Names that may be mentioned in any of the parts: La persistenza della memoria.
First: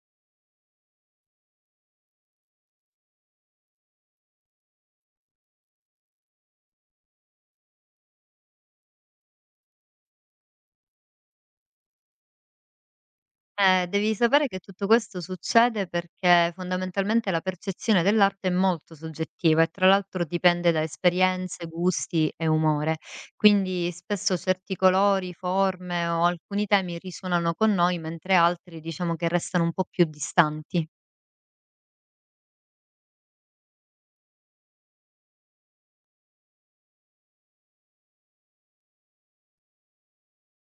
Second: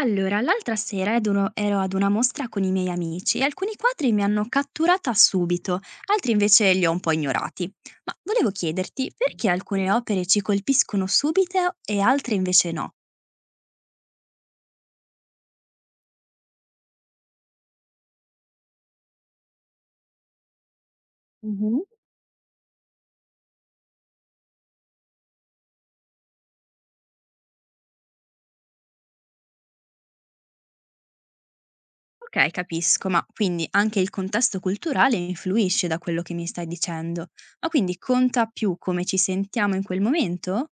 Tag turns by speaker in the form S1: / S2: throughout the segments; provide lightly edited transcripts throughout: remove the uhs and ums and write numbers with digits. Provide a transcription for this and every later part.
S1: Allora, l'altra sera ero ad una mostra con i miei amici e alcuni quadri mi hanno catturata subito, altri invece li ho un po' ignorati. Ma volevo chiederti perché alcune opere ci colpiscono subito e altre invece no?
S2: Devi sapere che tutto questo succede perché fondamentalmente la percezione dell'arte è molto soggettiva e tra l'altro dipende da esperienze, gusti e umore. Quindi spesso certi colori, forme o alcuni temi risuonano con noi, mentre altri diciamo che restano un po' più distanti.
S1: Ok, capisco, ma quindi anche il contesto culturale influisce da quello che mi stai dicendo. Ma quindi conta più come ci sentiamo in quel momento?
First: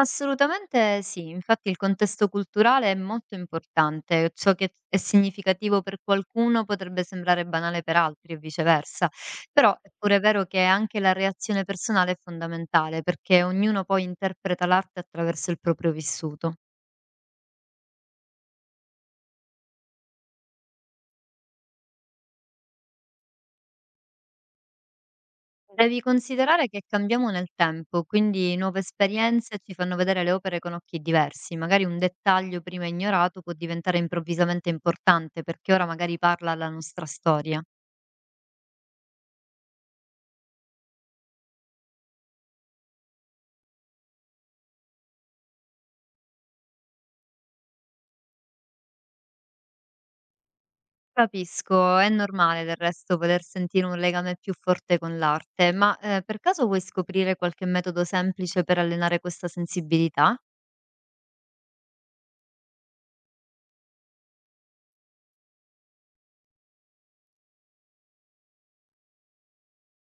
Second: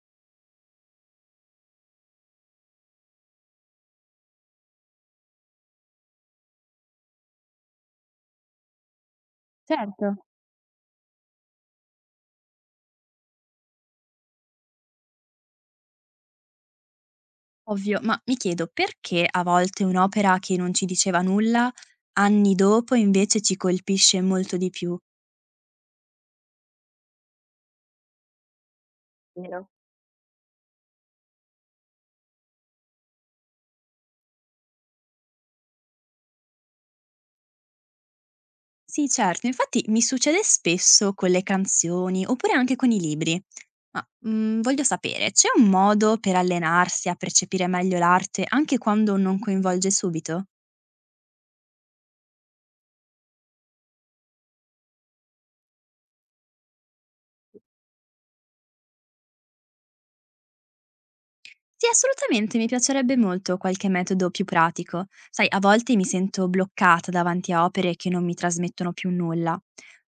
S2: Assolutamente sì, infatti il contesto culturale è molto importante, ciò che è significativo per qualcuno potrebbe sembrare banale per altri e viceversa, però è
S1: Certo.
S2: pure vero che anche la reazione personale è fondamentale perché ognuno poi interpreta l'arte attraverso il proprio vissuto.
S1: Ovvio, ma mi chiedo perché a volte un'opera che non ci diceva nulla, anni dopo invece ci colpisce molto di più.
S2: Devi considerare che cambiamo nel tempo, quindi nuove esperienze
S1: Vero?
S2: ci fanno vedere le opere con occhi diversi, magari un dettaglio prima ignorato può diventare improvvisamente importante perché ora magari parla alla nostra storia.
S1: Sì, certo, infatti mi succede spesso con le canzoni oppure anche con i libri. Voglio sapere, c'è un modo per allenarsi a percepire meglio l'arte anche quando non coinvolge subito?
S2: Capisco, è normale del resto voler sentire un legame più forte con l'arte, ma per caso vuoi scoprire qualche metodo semplice per allenare questa sensibilità?
S1: Sì, assolutamente, mi piacerebbe molto qualche metodo più pratico. Sai, a volte mi sento bloccata davanti a opere che non mi trasmettono più nulla.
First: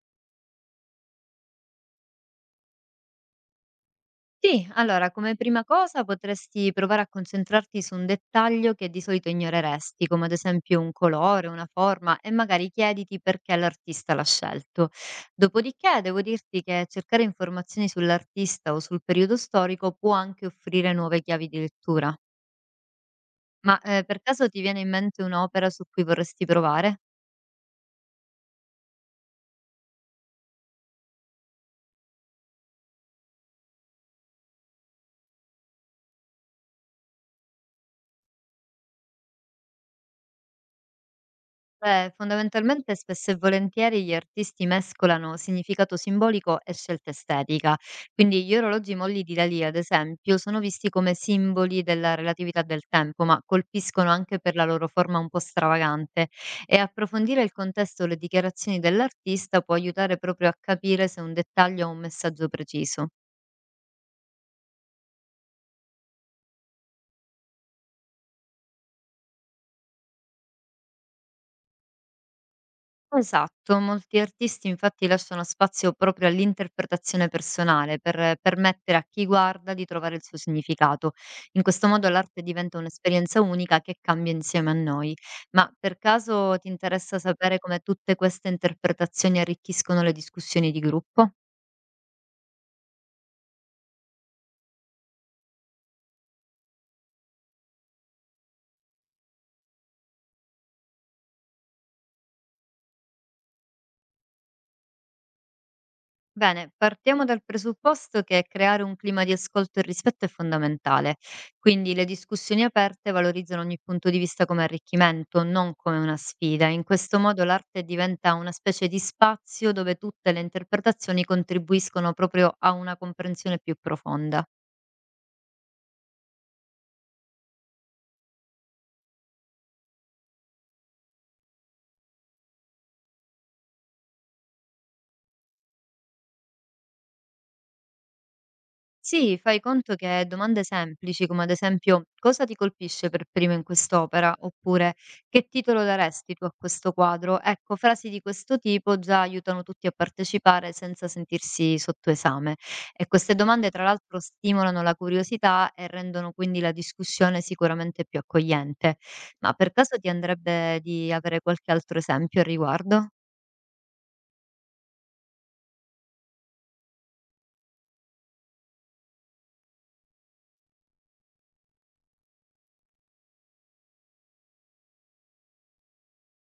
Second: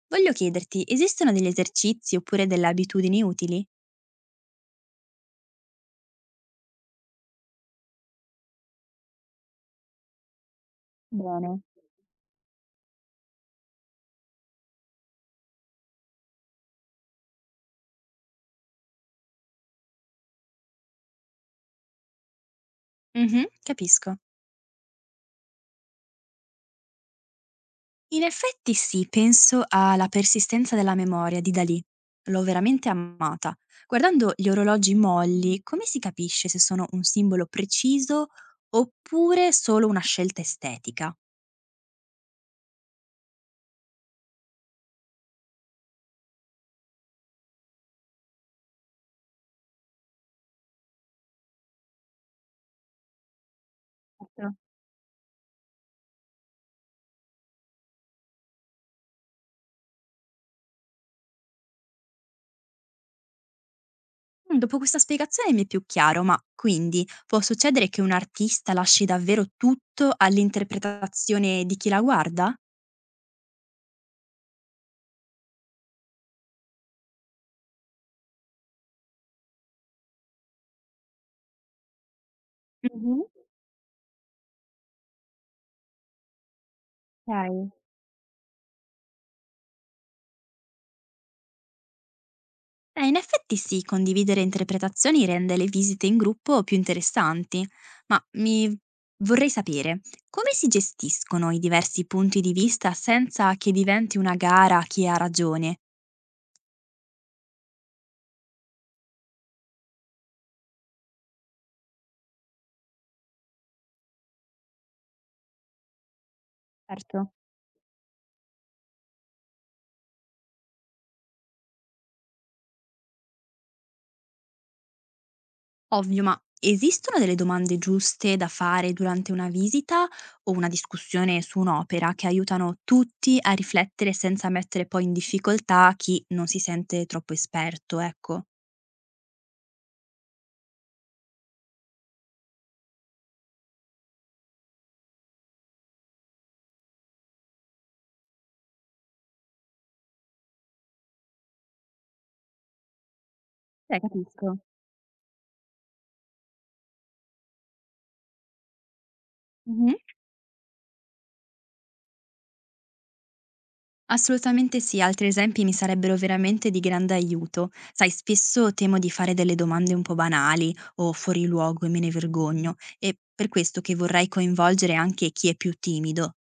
S1: Voglio chiederti, esistono degli esercizi oppure delle abitudini utili?
S2: Sì, allora, come prima cosa potresti provare a concentrarti su un dettaglio che di solito ignoreresti, come ad esempio un colore,
S1: Bene.
S2: una forma, e magari chiediti perché l'artista l'ha scelto. Dopodiché, devo dirti che cercare informazioni sull'artista o sul periodo storico può anche offrire nuove chiavi di lettura.
S1: Mh-mh,
S2: Ma,
S1: capisco.
S2: per caso ti viene in mente un'opera su cui vorresti provare?
S1: In effetti sì, penso a La persistenza della memoria di Dalì. L'ho veramente amata. Guardando gli orologi molli, come si capisce se sono un simbolo preciso oppure solo una scelta estetica?
S2: Beh, fondamentalmente spesso e volentieri gli artisti mescolano significato simbolico e scelta estetica. Quindi gli orologi molli di Dalì, ad esempio, sono visti come simboli della relatività del tempo, ma colpiscono anche
S1: Certo.
S2: per la loro forma un po' stravagante. E approfondire il contesto e le dichiarazioni dell'artista può aiutare proprio a capire se un dettaglio ha un messaggio preciso.
S1: Dopo questa spiegazione mi è più chiaro, ma quindi può succedere che un artista lasci davvero tutto all'interpretazione di chi la guarda?
S2: Esatto, molti artisti infatti lasciano spazio proprio all'interpretazione personale per permettere a chi guarda di trovare il suo significato. In questo modo l'arte diventa
S1: Mh-mh.
S2: un'esperienza unica che cambia insieme a noi. Ma per caso ti interessa sapere
S1: Okay.
S2: come tutte queste interpretazioni arricchiscono le discussioni di gruppo?
S1: In effetti sì, condividere interpretazioni rende le visite in gruppo più interessanti, ma mi vorrei sapere come si gestiscono i diversi punti di vista senza che diventi una gara a chi ha ragione?
S2: Bene, partiamo dal presupposto che creare un clima di ascolto e rispetto è fondamentale, quindi le discussioni aperte valorizzano ogni punto di vista come arricchimento, non come una sfida. In
S1: Certo.
S2: questo modo l'arte diventa una specie di spazio dove tutte le interpretazioni contribuiscono proprio a una comprensione più profonda.
S1: Ovvio, ma esistono delle domande giuste da fare durante una visita o una discussione su un'opera che aiutano tutti a riflettere senza mettere poi in difficoltà chi non si sente troppo esperto, ecco.
S2: Sì, fai conto che domande semplici, come ad esempio: "Cosa ti colpisce per primo in quest'opera?" Oppure: "Che titolo daresti tu a questo quadro?" Ecco, frasi di questo tipo già aiutano tutti a partecipare senza sentirsi sotto esame. E queste domande, tra l'altro,
S1: Capisco.
S2: stimolano la curiosità e rendono quindi la discussione sicuramente più accogliente. Ma per
S1: Mhm.
S2: caso ti andrebbe di avere qualche altro esempio al riguardo?
S1: Assolutamente sì, altri esempi mi sarebbero veramente di grande aiuto. Sai, spesso temo di fare delle domande un po' banali o fuori luogo e me ne vergogno, e per questo che vorrei coinvolgere anche chi è più timido.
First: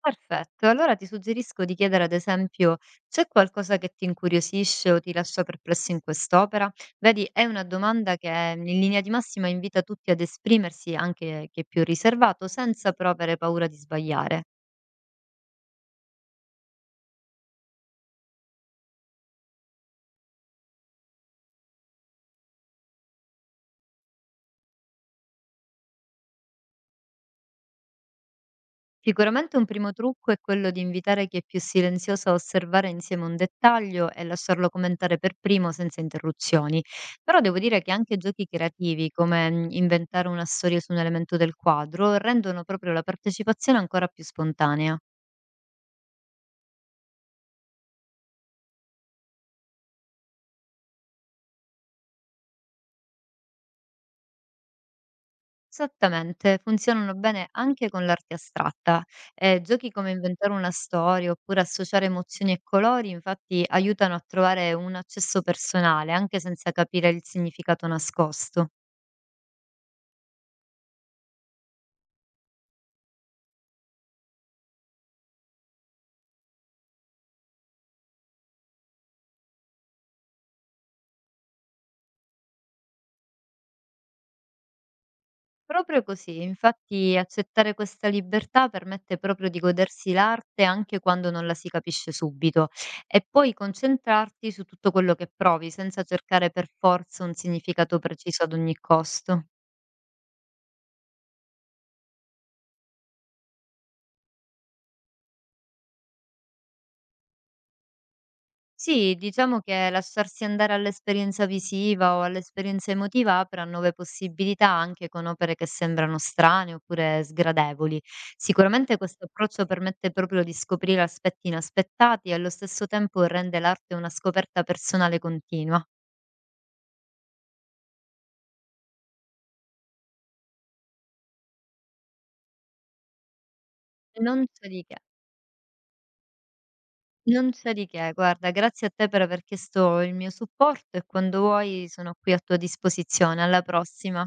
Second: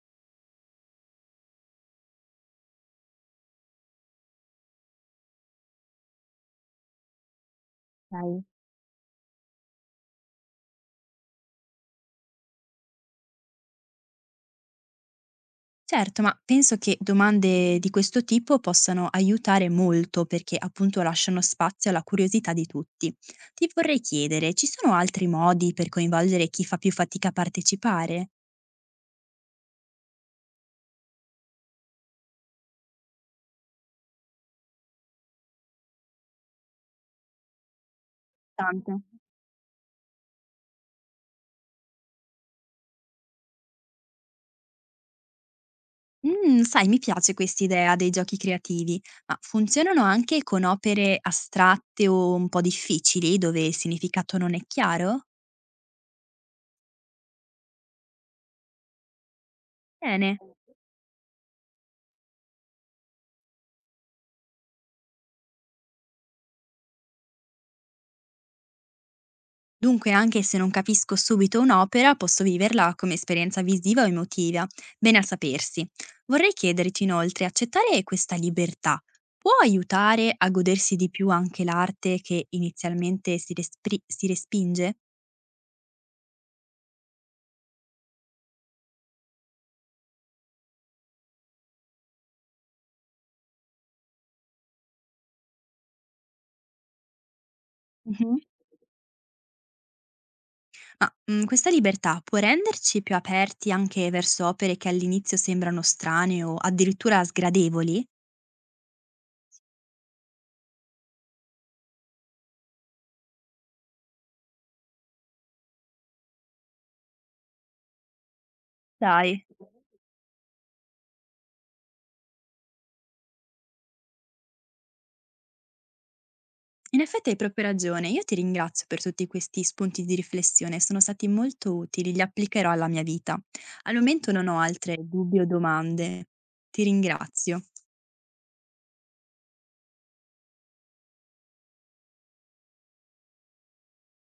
S2: Perfetto, allora ti suggerisco di chiedere ad esempio: "C'è qualcosa che ti incuriosisce o ti lascia perplesso in quest'opera?" Vedi, è una domanda
S1: Sai?
S2: che in linea di massima invita tutti ad esprimersi, anche chi è più riservato, senza però avere paura di sbagliare.
S1: Certo, ma penso che domande di questo tipo possano aiutare molto perché appunto lasciano spazio alla curiosità di tutti. Ti vorrei chiedere, ci sono altri modi per coinvolgere chi fa più fatica a partecipare?
S2: Sicuramente un primo trucco è quello di invitare chi è più silenzioso a osservare insieme un dettaglio e lasciarlo commentare per primo senza interruzioni. Però devo dire che anche giochi
S1: Tante.
S2: creativi, come inventare una storia su un elemento del quadro, rendono proprio la partecipazione ancora più spontanea.
S1: Sai, mi piace quest'idea dei giochi creativi, ma funzionano anche con opere astratte o un po' difficili, dove il significato non è chiaro?
S2: Esattamente, funzionano bene anche con l'arte astratta. Giochi come
S1: Bene.
S2: inventare una storia oppure associare emozioni e colori, infatti, aiutano a trovare un accesso personale, anche senza capire il significato nascosto.
S1: Dunque, anche se non capisco subito un'opera, posso viverla come esperienza visiva o emotiva. Bene a sapersi. Vorrei chiederti inoltre, accettare questa libertà può aiutare a godersi di più anche l'arte che inizialmente si respinge?
S2: Proprio così, infatti accettare questa libertà permette proprio di godersi l'arte anche quando non la si capisce subito e poi concentrarti su tutto quello che provi senza cercare per forza un significato
S1: Mh-mh.
S2: preciso ad ogni costo.
S1: Questa libertà può renderci più aperti anche verso opere che all'inizio sembrano strane o addirittura sgradevoli?
S2: Sì, diciamo che lasciarsi andare all'esperienza visiva o all'esperienza emotiva apre a nuove possibilità anche con opere che sembrano strane oppure sgradevoli. Sicuramente questo
S1: Dai.
S2: approccio permette proprio di scoprire aspetti inaspettati e allo stesso tempo rende l'arte una scoperta personale continua.
S1: In effetti hai proprio ragione. Io ti ringrazio per tutti questi spunti di riflessione, sono stati molto utili, li applicherò alla mia vita. Al momento
S2: Non
S1: non ho
S2: c'è di
S1: altre
S2: che.
S1: dubbi o domande. Ti
S2: Non
S1: ringrazio.
S2: c'è di che, guarda, grazie a te per aver chiesto il mio supporto e quando vuoi sono qui a tua disposizione. Alla prossima.